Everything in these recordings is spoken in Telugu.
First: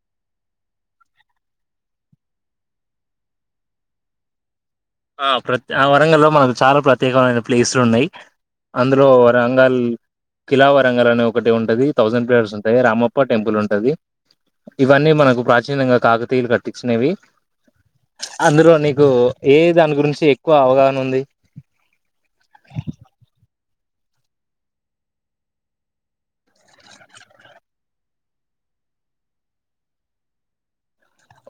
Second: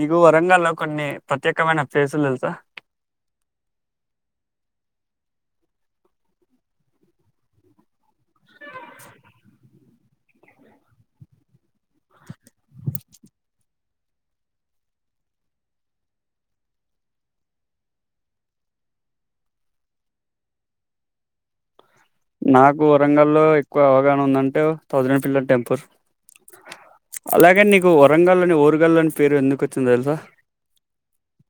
నకు వరంగల్ లో కొన్ని ప్రత్యేకమైన ప్లేసులు తెలుసా ఆ ప్ర ఆ వరంగ లో మనకు చాలా ప్రత్యేకమైన ప్లేసులు ఉన్నాయి అందులో వరంగాల్ కిలా వరంగల అనే ఒకటి ఉంటది థౌసండ్ పిల్లర్స్ ఉంటాయి రామప్ప టెంపుల్ ఉంటది ఇవన్నీ మనకు ప్రాచీనంగా కాకతీయులు కట్టించినవి అందులో నీకు ఏన్నీ దాని గురించి ఎక్కువ అవగాహన ఉంది నాకు వరంగల్ లో ఎక్కువ అవగాహన ఉందంటే తౌసండ్ పిల్లర్ టెంపుల్ అలాగే నీకు వరంగల్ని ఓరుగాల్ళని పేరు ఎందుకు వచ్చిందో తెలుసా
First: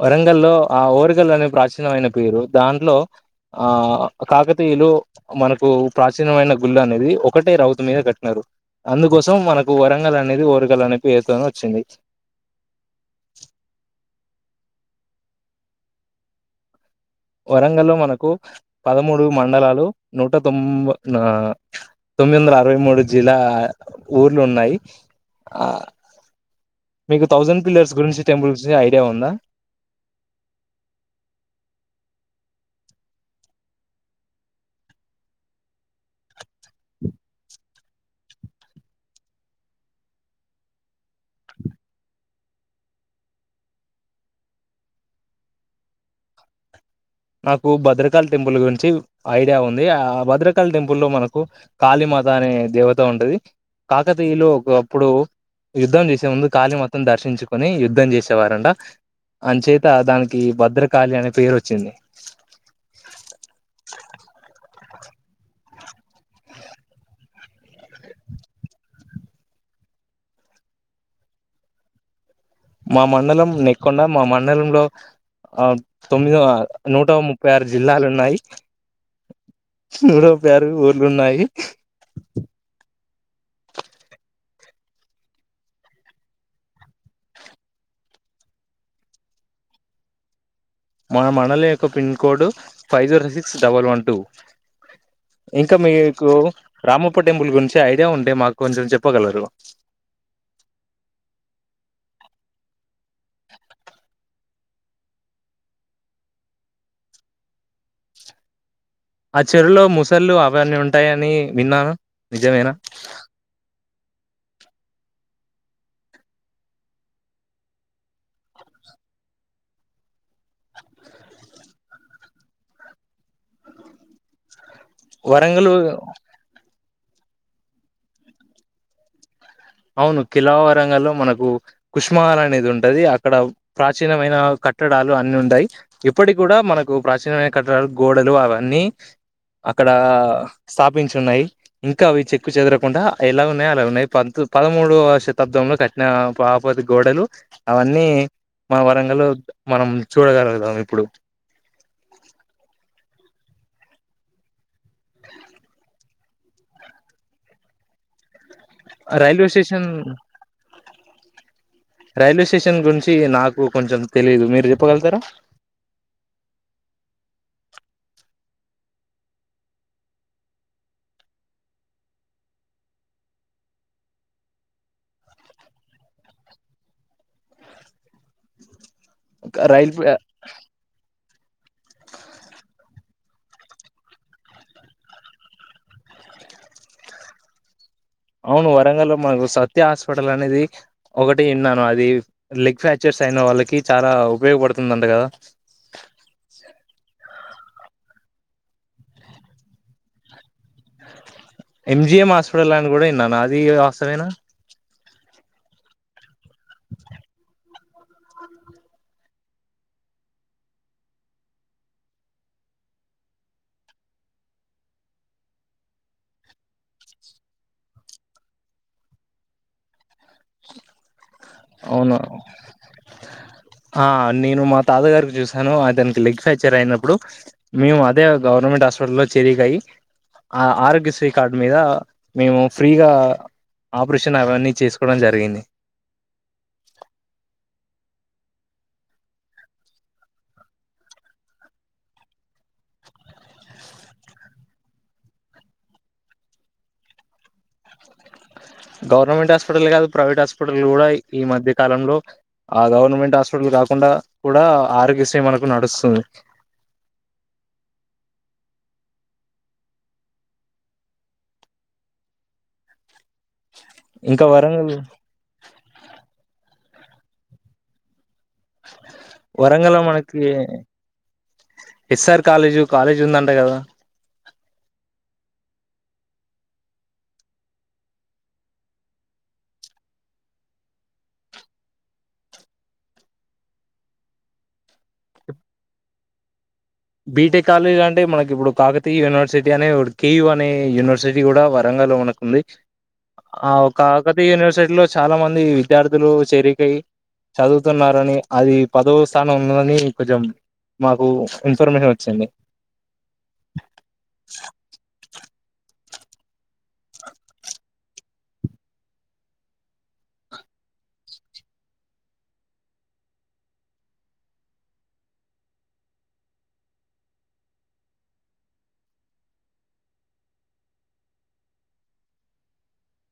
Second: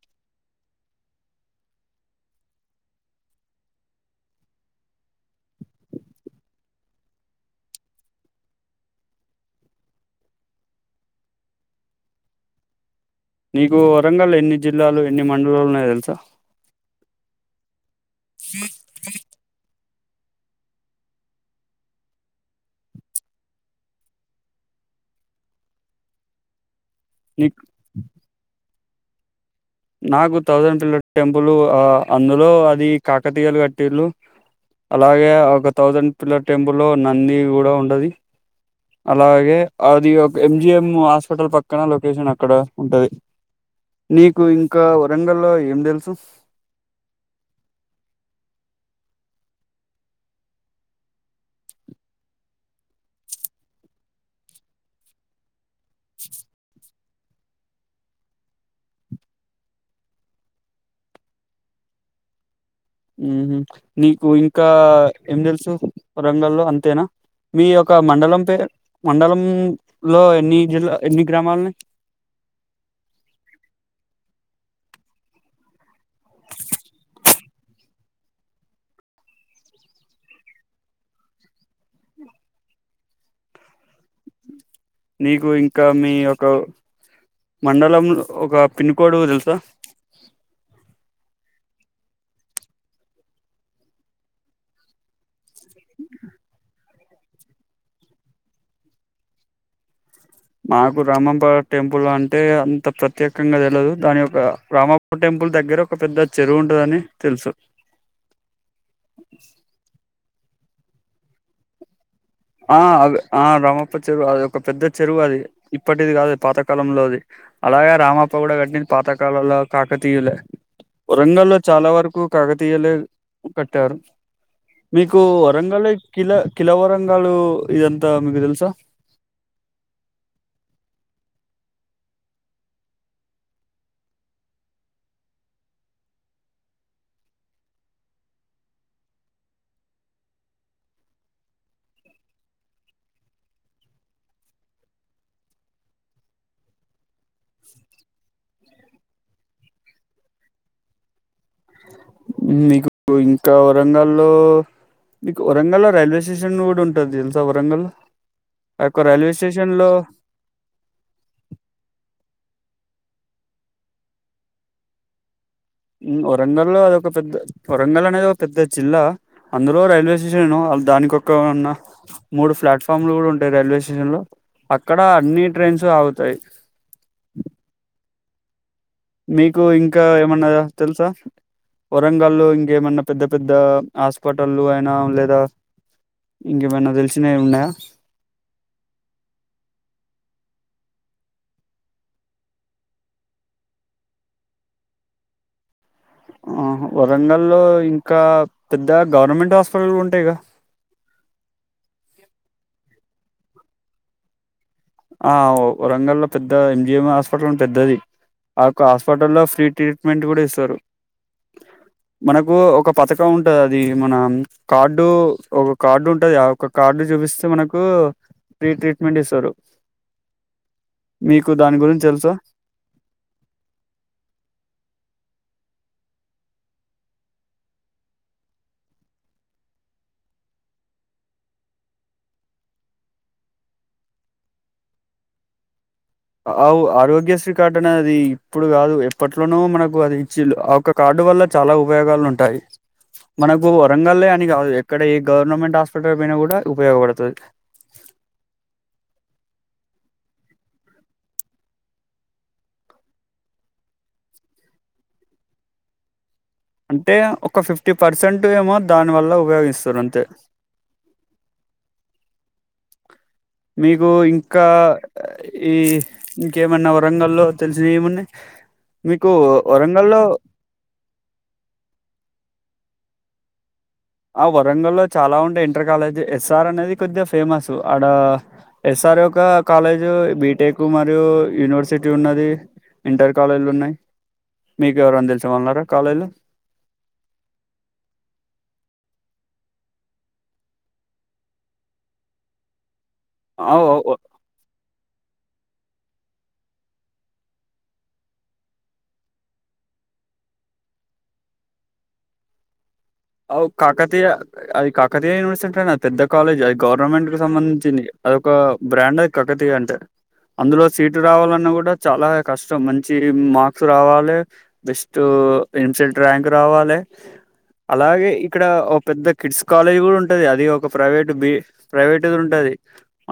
వరంగల్లో ఆ ఓరగల్ అనే ప్రాచీనమైన పేరు దాంట్లో ఆ కాకతీయులు మనకు ప్రాచీనమైన గుళ్ళు అనేది ఒకటే రౌతు మీద కట్టినారు అందుకోసం మనకు వరంగల్ అనేది ఓరగల్ అనే పేరుతోనే వచ్చింది నీకు వరంగల్ ఎన్ని జిల్లాలు ఎన్ని మండలాలు ఉన్నాయ తెలుసా వరంగల్ లో మనకు పదమూడు మండలాలు నూట తొం తొమ్మిది వందల అరవై మూడు జిల్లా ఊర్లు ఉన్నాయి ఆ మీకు నీ తౌసండ్ పిల్లర్ గురించి టెంపుల్స్ ఐడియా ఉందా నాకు థౌసండ్ పిల్లర్ టెంపుల్ అందులో అది కాకతీయలు కట్టిల్లు అలాగే ఒక థౌసండ్ పిల్లర్ టెంపుల్ లో నంది కూడా ఉండది అలాగే అది ఒక ఎంజిఎం హాస్పిటల్ పక్కన లొకేషన్ అక్కడ ఉంటది నీకు కు ఇంకా వరంగల్ లో ఏం తెలుసు నాకు భద్రకాళ టెంపుల్ గురించి ఐడియా ఉంది ఆ భద్రకాళ టెంపుల్ లో మనకు కాళిమాత అనే దేవత ఉంటుంది కాకతీయులో ఒకప్పుడు యుద్ధలు చేసే ముందు గా మొత్తం దర్శించుకొని యుద్ధం చేసేవారంట అనిచేత దానికి భద్రకాళి అనే పేరు వచ్చింది నీకు ఇంకా ఏం తెలుసు వరంగల్లో అంతేనా మీ యొక్క మండలం పేరు మండలంలో ఎన్ని జిల్లా ఎన్ని గ్రామాల ఉంటాయి మా మండలం నెక్కొండ మా మండలంలో ఆ తొమ్మిదో నూట ముప్పై ఆరు జిల్లాలు ఉన్నాయి నూట ముప్పై ఆరు ఊర్లు ఉన్నాయి నీకు ఇంకా మీ యొక మండలం ఒక పిన్ కోడ్ తెలుసా మా మండలి యొక్క pin code five zero six double one two ఇంకా మీకు రామప్ప టెంపుల్ గురించి ఐడియా ఉంటే మాకు కొంచెం చెప్పగలరు మాకు రామప్ప టెంపుల్ అంటే అంత ప్రత్యేకంగా తెలియదు దాని యొక్క రామప్ప టెంపుల్ దగ్గర ఒక పెద్ద చెరువు ఉంటదని తెలుసు ఆ చెరులో ముసళ్ళు ఆ ఇవన్నీ ఉంటాయని విన్నాను నిజమేనా ఆ అ రమ అప్ప చెరువు అది ఒక పెద్ద చెరువు అది ఇప్పటిది కాదు పాతకాలంలో అది అలాగే రామప్ప కూడా కట్టినది పాతకాలంలో కాకతీయులే వరంగ లో చాలా వరకు కాకతీయులే కట్టారు మీకు వరంగల్ కిల కిలవర బంగాళ ఇదంతా మీకు తెలుసా అవును కిలావరంగలో మనకు కుష్మహాల అనేది ఉంటది అక్కడ ప్రాచీనమైన కట్టడాలు అన్నిీ ఉంటయి ఇప్పటి కూడా మనకు ప్రాచీనమైన కట్టడాలు గోడలు అవన్నీ అక్కడ స్థాపించి ఉన్నాయి ఇంకా అవి చెక్కు చెదరకుండా ఎలా ఉన్నాయి అలా ఉన్నాయి పదమూడువ శతాబ్దంలో కఠిన బాపతి గోడలు అవన్నీ మన వరంగలో మనం చూడగలుగుతాం ఇప్పుడు మీకు ఇంకా వరంగల్ల్లో మీకు వరంగల్ల్లో రైల్వే స్టేషన్ కూడా ఉంటది తెలుసా వరంగల్ ఆయొక్క రైల్వే స్టేషన్ లో రైల్వే స్టేషన్ గురించి నాకు కొంచెం తెలీదు మీరు చెప్పగలుగుతారా వరంగల్ లో అద ఒక పెద్ద వరంగల్ అనేది ఒక పెద్ద జిల్లా అందులో రైల్వే స్టేషన్ దానికొక్క ఉన్న మూడు ప్లాట్ఫామ్లు కూడా ఉంటాయి రైల్వే స్టేషన్ లో అక్కడ అన్ని ట్రైన్స్ ఆగుతాయి మీకు రైల్ ఇంకా ఏమన్నా తెలుసా వరంగాల్లో ఇంకేమన్న పెద్ద పెద్దా, హాస్పటల్లు అయినా లేదా ఇంకేమైనా తెలిసినయ్ ఉన్నయా? అవును, వరంగల్ లో మనకు సత్య హాస్పిటల్ అనేది ఒకటి ఇన్నాను. అదీ లెగ్ ఫ్రాక్చర్స్ అయిన వాళ్ళకి చాలా ఉపయోగపడుతుందంట కదా? ఆహ వరంగల్ లో ఇంకా, పెద్దగ గవర్నమెంట్ హాస్పటళ్ళు గూడుంటయిగా? ఎం జి ఎం హాస్పిటల్ అనిగూడ ఇన్నాను, అదీ వాస్తమేనా? ఆ, వరంగల్ల ప్ పెద్దగా ఎం జి ఎం హాస్పిటలు పెద్దది. ఆ యొక్క హాస్పిటల్లో ఫ్రీ ట్రీట్మెంట్ కూడ ఇస్తారు. మనకూ ఒక పథకం ఉంటది, అది మన కార్డు ఒక కార్డు ఉంటది, ఆయొక్క కార్డు చూపిస్తే, మనకు ఫ్రీ ట్రీట్మెంట్ ఇస్తరు. గురించి అవునా! తెలుసా హా నేను మా తాతాగారికి చుప్ చూసాను అతనికి లెగ్ ఫ్యాక్చర్ అయినప్పుడు, మేము అదే గవర్నమెంట్ హాస్పిటల్లో చేరిక అయి, ఆ ఆరోగ్యశ్రీ కార్డ్ మీద మేము ఫ్రీగా ఆపరేషన్ అవన్నీ చేసుకోవడం జరిగింది. అవ్ ఆరోగ్యశ్రీ కార్డనేది ఇప్పుడు కాదు, ఎప్పట్లోనో మనకు అది ఇచ్చిండు. ఆ ఒక్క కార్డు వల్ల చాలా ఉపయోగాలు ఉంటాయి. మనకు వరంగల్లే అని కాదు ఎక్కడ ఏ గవర్నమెంట్ హాస్పిటల్ పోయ్న కూడా ఉపయోగపడుతది. గవర్నమెంట్ హాస్పిటల్నే కాదు, ప్రైవేట్ హాస్పిటళ్ల కూడ ఈ మధ్య కాలంలో ఆ గవర్నమెంట్ హాస్పిటల్ కాకుండా కూడా ఆరోగ్య శ్రీ మనకు నడుస్తుంది. అంటే ఒక ఫిఫ్టీ పర్సెంట్ ఏమో, దాని వల్ల ఉపయోగిస్తరు అంతే. మీకు ఇంకా, ఈ ఇంకేమన్నా వచ్ రంగల్లో తెలిసినయ్ ఏమున్నయ్? వరంగల్ల మనకి, ఎస్ ఆర్ కాలేజు కాలేజ్ ఉందంట గదా? ఆ వరంగల్ల చాలా ఉంటయ్, ఇంటర్ కాలేజీ ఎస్ ఆర్ అనేది కొద్దిగ ఫేమస్. ఆడ ఎస్ ఆర్ యొక్క కాలేజ్ బీటెక్ మరియు యూనివర్సిటీ ఉన్నది. ఇంటర్ కాలేజీలున్నయి. మీకు ఎవరన్తెలిసిన వాల్నారా కాలేజీల? బీటెక్ కాలేజీ అంటే మనకి ఇప్పుడు కాకతీయ యూనివర్సిటీ అనే ఒకటి కె యూ అనే యూనివర్సిటీ కూడా వరంగల్లో మనకు ఉంది. అవ్ ఆవు, అవ్ ఓ కాకతీయ యూనివర్సిటీలో చాలా మంద్ ది విద్యార్థులు చేరికై చదువుతున్నారని, అది పదో స్థానం ఉన్నదని కొంచెం మాకు ఇన్ఫర్మేషన్ వచ్చింది. అవు కాకతీయ, అది కాకతీయ యనివర్సెట్లనే అద్ పెద్ద కాలేజయిత్ గవర్నమెంట్ కు సంబంధించింది. అదొక బ్రాండ్ అది కకతీయంటే. అందులో సీటు రావాలన్న కూడ చాలా కష్టం, మంచి మార్క్స్ రావాలే, బెస్ట్ ఎంసెట్ ర్యాంక్ రావాలె. అలాగే ఇక్కడ ఒ పెద్ద కిడ్స్ కాలేజ్ గూడుంటది. అది ఒక ప్రైవేటు బి ప్రైవేట్దుంటది,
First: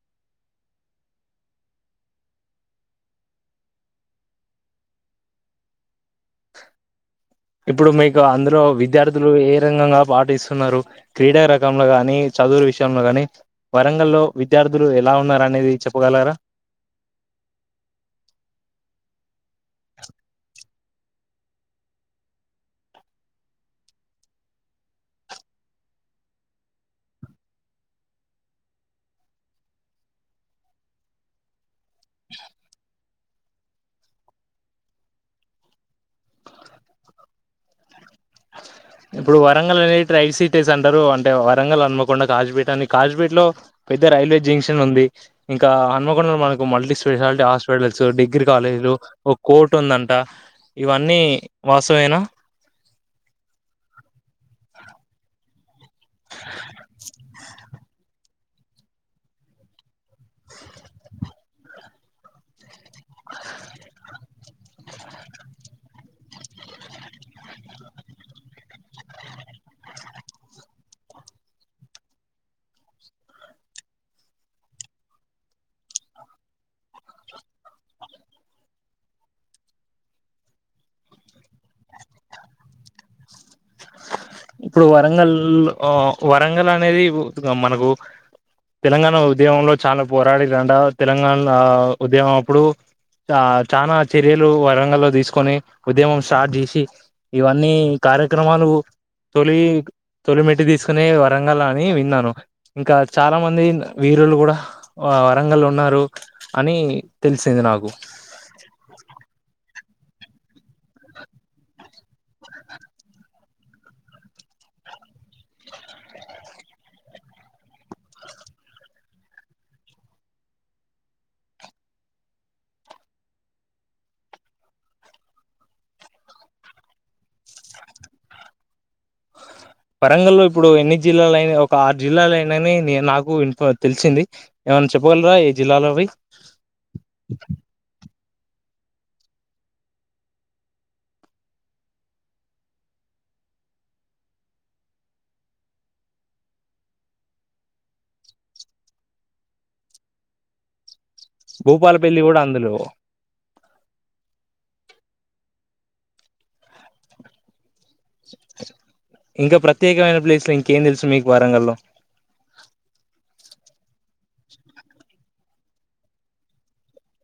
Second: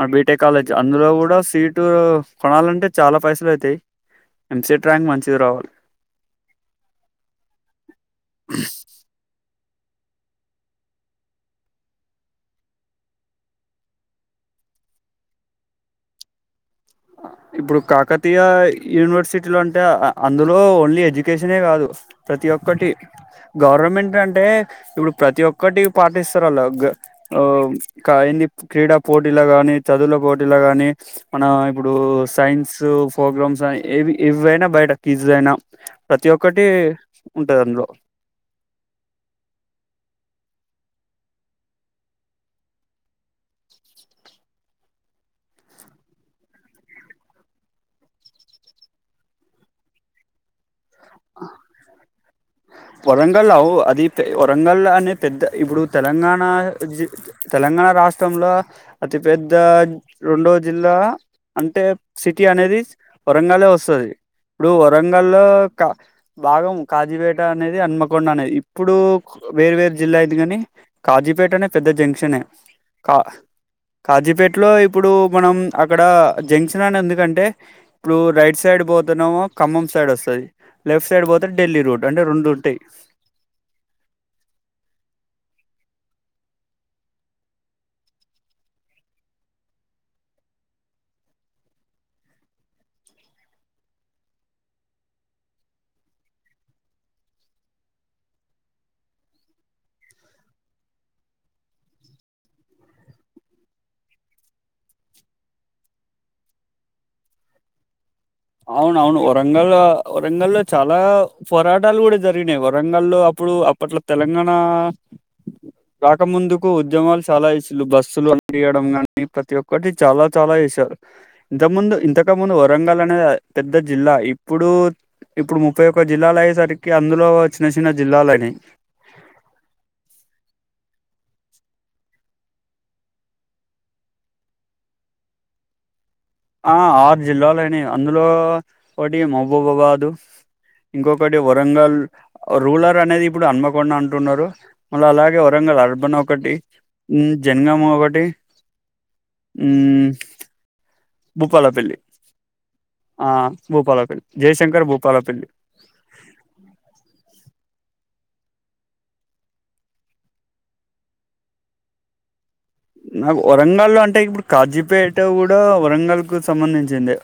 ఆ బీటెక్ కాలేజ్. అందులో కూడా సీటు కొనాలంటే చాలా పైసలయితయి. ఎంసెట్ ర్యాంక్ మంచిగ రావాలి. ఇప్పుడు మీకు అందులో విద్యార్థులు ఏ దంగంగా పాటిస్తున్నరు క్రీడా రకంల గాని, చదువుల విషయంల గాని వరంగల్లో విద్యార్థులు ఎలా ఉన్నారనేది చెప్పగలరా? ఇప్పుడు కాకతీయ యూనివర్సిటిలు అంటే, అందులో ఓన్లీ ఎడ్యుకేషనే కాదు, ప్రతి ఒక్కటి. గవర్నమెంట్ అంటే ఇప్పుడు ప్రతి ఒక్కటి పాటిస్తరాళ్ళు, గ ఆ ఏంది క్రీడా పోటీల గాని చదువుల పోటీల కాగాని మన ఇప్పుడు సైన్స్ ఫోగ్రామ్స్ అని, ఏవి ఇవైనా బయట క్విజ్ అయినా, ప్రతి ఒక్కటి ఉంటది అందులో. ఇప్పుడు వరంగల్ని ట్రై సిటీస్ అంటరు. అంటే వరంగల్, హన్మకొండ, కాజిపేట అని. కాజుపేటలో పెద్ద రైల్వే జంక్షన్ ఉంది. ఇంకా హన్మకొండ లో మనకు మల్టీ స్పెషాలిటీ హాస్పిటల్స్, డిగ్రీ కాలేజీలు, ఓ కోర్టు ఉందంట. ఇవన్నీ వాస్థమేనా? వరంగల్ అవు, అది పె వరంగల్లా అనే పెద్ద ఇప్పుడు తెలంగాణ జి తె తెలంగాణ రాష్ట్రంలో అతిపెద్ద రెండో జిల్లా అంటే, సిటీ అనేది వరంగల్లే వస్తది. ఇప్పుడు వరంగల్లో క భాగం కాజీపేట్ ట అనేది అన్మకొండ అనేద్. ఇప్పుడు వేరు వేరు జిల్లా అయింది గని కాజీపేటనే పెద్ద జంక్షనే. క కాజీపేటలో ఇప్పుడు మనం అక్కడ జంక్షన్ అనేన్దుకంటే ఇప్పుడు రైట్ సైడ్ పోతనేమో ఖమ్మం సైడ్ వస్తది, లెఫ్ట్ సైడ్ పోతె ఢిల్లీ రోడ్. దంటె రోండుంటయ్ ఇప్పుడు వరంగల్ ఆ వరంగల్ అనేది ఉ మనకు తెలంగాణ ఉద్యమంలో చాల పోరాడిర్రంట. తెలంగాణ ఉద్యమం అప్పుడు చా చాన చర్యలు వరంగల్లో తీసుకొని ఉద్యమం స్టార్ట్ చేసి ఇవన్నీ కార్యక్రమాలు గు తొలి తొలి మెట్టు తీసుకునే వరంగల్ల అని విన్నాను. ఇంకా చాలా మంది వీరులు గూడ వరంగల్ల ఉన్నారు అని తెలిసింది నాకు. అవును అవును వరంగల్లో వరంగల్లో చాలా పోరాటాలు కూడా జరిగినాయి, వరంగల్లో అప్పుడు అప్పట్లో తెలంగాణా రాకముందుకు ఉద్యమాలు చాలా చేసిలు బస్సులు అంటియడం కానీ ప్రతి ఒక్కటి చాలా చాలా చేసారు. ఇంత ముందు ఇంతక ముందు వరంగల్ అనేది పెద్ద జిల్లా ఇప్పుడు ఇప్పుడు ముప్పై ఒక్క జిల్లాలు అయ్యేసరికి అందులో చిన్న చిన్న జిల్లాలైనయి వరంగల్లో ఇప్పుడు ఎన్ని జిల్లాలైనయి ఒక ఆరు జిల్లాలు అయినయని ని నాకు ఇన్ఫ తెలిసింది. ఏమన్న చెప్పగలరా ఏ జిల్లాలవి ఆ ఆరు జిల్లాలైనయి అందులో ఒకటి మహబూబాబాదు ఇంకొకటి వరంగల్ రూలర్ అనేది ఇప్పుడు అన్మకొండా అంటున్నారు. మల్ల అలాగే వరంగల్ అర్బన్ ఒకటి జంగమ ఒకటి మ్మ్ భూపాలపెల్లి కూడ అందులో భూపాలపెల్లి జయశంకర్ భూపాలపెల్లి ఇంక ప్రత్యేకమైన ప్లేస్ లో ఇంకేం తెలుసు మీకు వరంగల్లో? నాకు వరంగల్లో అంటే ఇప్పుడు కాజీపేట కూడా వరంగాల్ కు సంబంధించిందే.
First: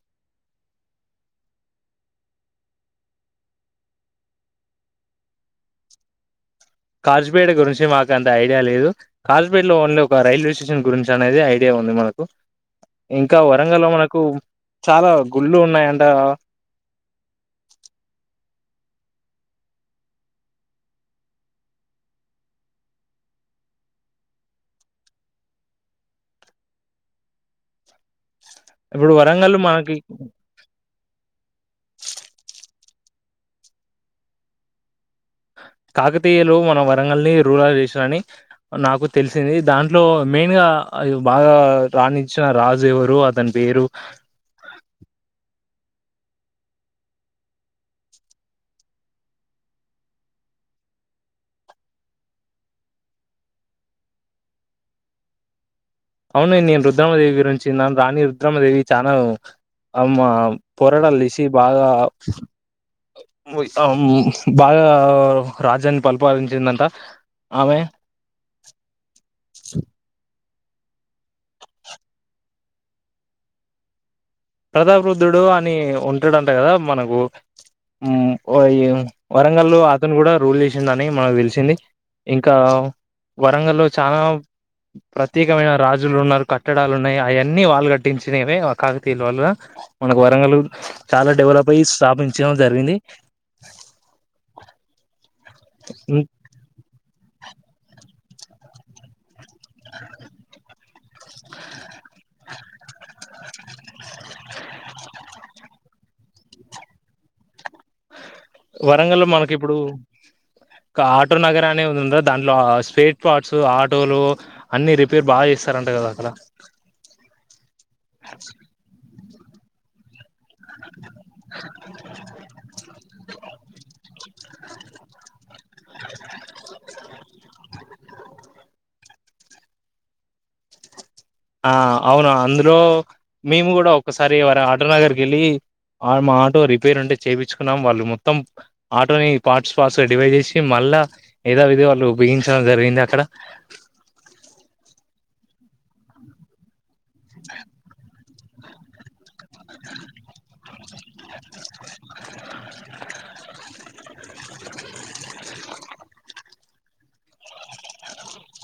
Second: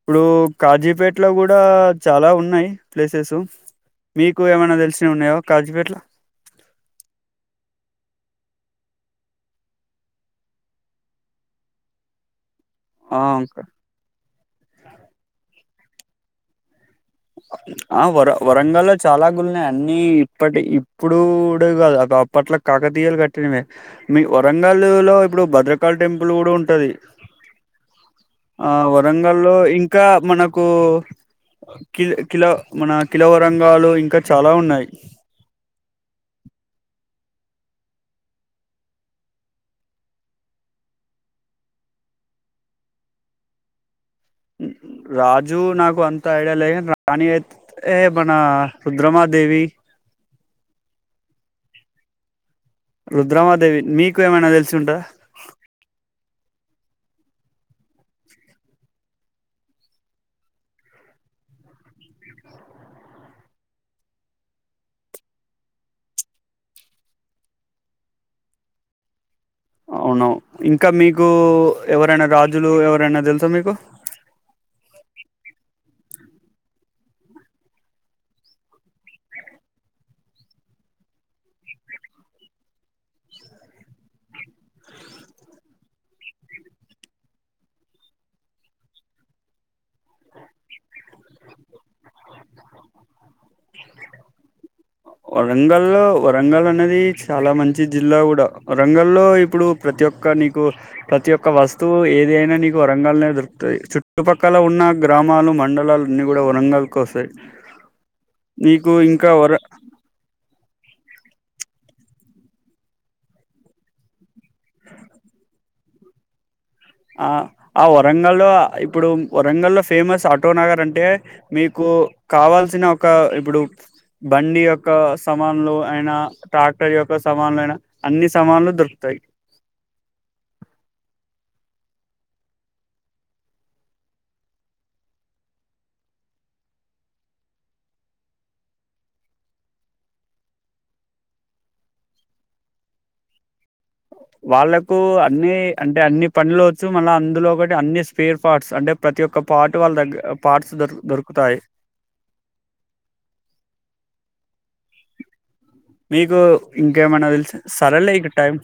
ఇప్పుడు కాజీపేట్ల కూడా చాల ఉన్నాయి ప్లేసెస్, మీకు ఏమైనా తెలిసినవి ఉన్నాయా కాజీపేట్ల కాజుపేట గురించి మాకు అంత ఐడియా లేదు. కాజుపేటలో ఓన్లీ ఒక రైల్వే స్టేషన్ గురించి అనేది ఐడియా ఉంది మనకు. ఇంక ఆ, వరంగల్లో మనకు చాలా గుళ్ళు ఉన్నాయ అంట ఆ వర వరంగల్లో చాలా గుళ్ళున్నాయి అన్నీ ఇప్పటి ఇప్పుడూ కూడ కాదు. అదప్పట్లో కాకతీయాలు కట్టినవే మీ వరంగల్ లో ఇప్పుడు భద్రకాళి టెంపుల్ కూడ ఉంటది. ఆ ఇప్పుడు వరంగల్ వరంగల్లో మనకి ఇంకా మనకు అ కిల్ కిల మన కిలావరంగాలు ఇంకా చాలా ఉన్నయి. కాకతీయులు మన వరంగల్ని రూరల్ చేసిరని అని నాకు తెలిసింది. దాంట్లో మెయిన్ గా బాగా రాణించిన రాజు ఎవరు అతని పేరు రాజు నాకు అంత ఐడియా లేద్ గాని రాణి అయి మన రుద్రమా దేవి రుద్రామాదేవి. మీకు ఏమైనా తెలిసి ఉంటదా? అవును నేను రుద్రామదేవి గురించి విన్నాను రాణి రుద్రామదేవి చానా అమ్మ పోరాటాలు తీసి, బాగా అమ్ బాగా రాజ్యాన్ని పరిపాలించిందంట ఆమె. అవును. ఇంక మీక్ కూ ఎవరైనా రాజ్ జులు ఎవరైనా తెలుసా మీకు? ప్రబుద్ధుడు అని ఉంటాడంట కదా మనకు, మ్ ఈ వరంగల్లో అతను కూడా రూల్ చేసిండని మనకు తెలిసింది, ఇంకా వరంగల్లో చానా ప్రత్యేకమైన రాజులు ఉన్నారు, కట్టడాలు ఉన్నాయి, అయన్నీ వాళ్ళు కట్టించినవే కా దీని వల్ల మనకు వరంగలు చాలా డెవలప్ అయి స్థాపించడం జరిగింది. వరంగల్లో వరంగల్ అనేది చాలా మంచి జిల్లా కూడా వరంగల్లో ఇప్పుడు ప్రతి ఒక్క నీకు ప్రతి ఒక్క వస్తువు ఏదైనా నీకు వరంగల్నే దొరుకు తయి చుట్టుపక్కల ఉన్న గ్రామాలు మండలాలు అన్నీ గూడ వరంగల్ కే వస్తాయి. నీకు ఇంకా వరం కా ఆటో నగర్ అనే ఉంది దాంట్లో స్పేర్ పార్ట్స్ ఆటోలు అన్ని రిపేర్ బాగా చేస్ తరంట కదా అక్కడ ఆ ఆ వరంగల్లో ఇప్పుడు వరంగల్లో ఫేమస్ ఆట్ టోనగరంటే మీకు కావాల్సిన ఒక ఇప్పుడు. బండి యొక్క సమా. లో అయిన, ట్రాక్టర్ యొక్క సమన్లో అయినా. అన్ని సమాన్లు దొరుకుతాయి. ఆ అవును అందులో మేము గూడా ఒకసారి వారి ఆటోనగర్కెళ్ళి మా ఆటో రిపేర్ ఉంటే చేపించుకున్నాం వాళ్ళు మొత్తం ఆటోని పార్ట్స్ పార్ట్స్ గా డివైజ్ చేసి మళ్ళా ఏద విదిగా వాళ్ళు బిగించడం జరిగింది అక్కడ. వాళ్ళకు అన్ని అంటే అన్ని పనులు. చ్చు మళ్ళ అందులో ఒకటి అన్ని. స్పేర్ ఫార్ట్స్ అంటే ప్రతి ఒక్క. పార్ట్ వాళ్ళ దగ్గ పా. ట్సూ దొరుకు దొరుకుతాయి. మీకు ఇంకేమన్నా తెలిస సరేలే ఇక టైం.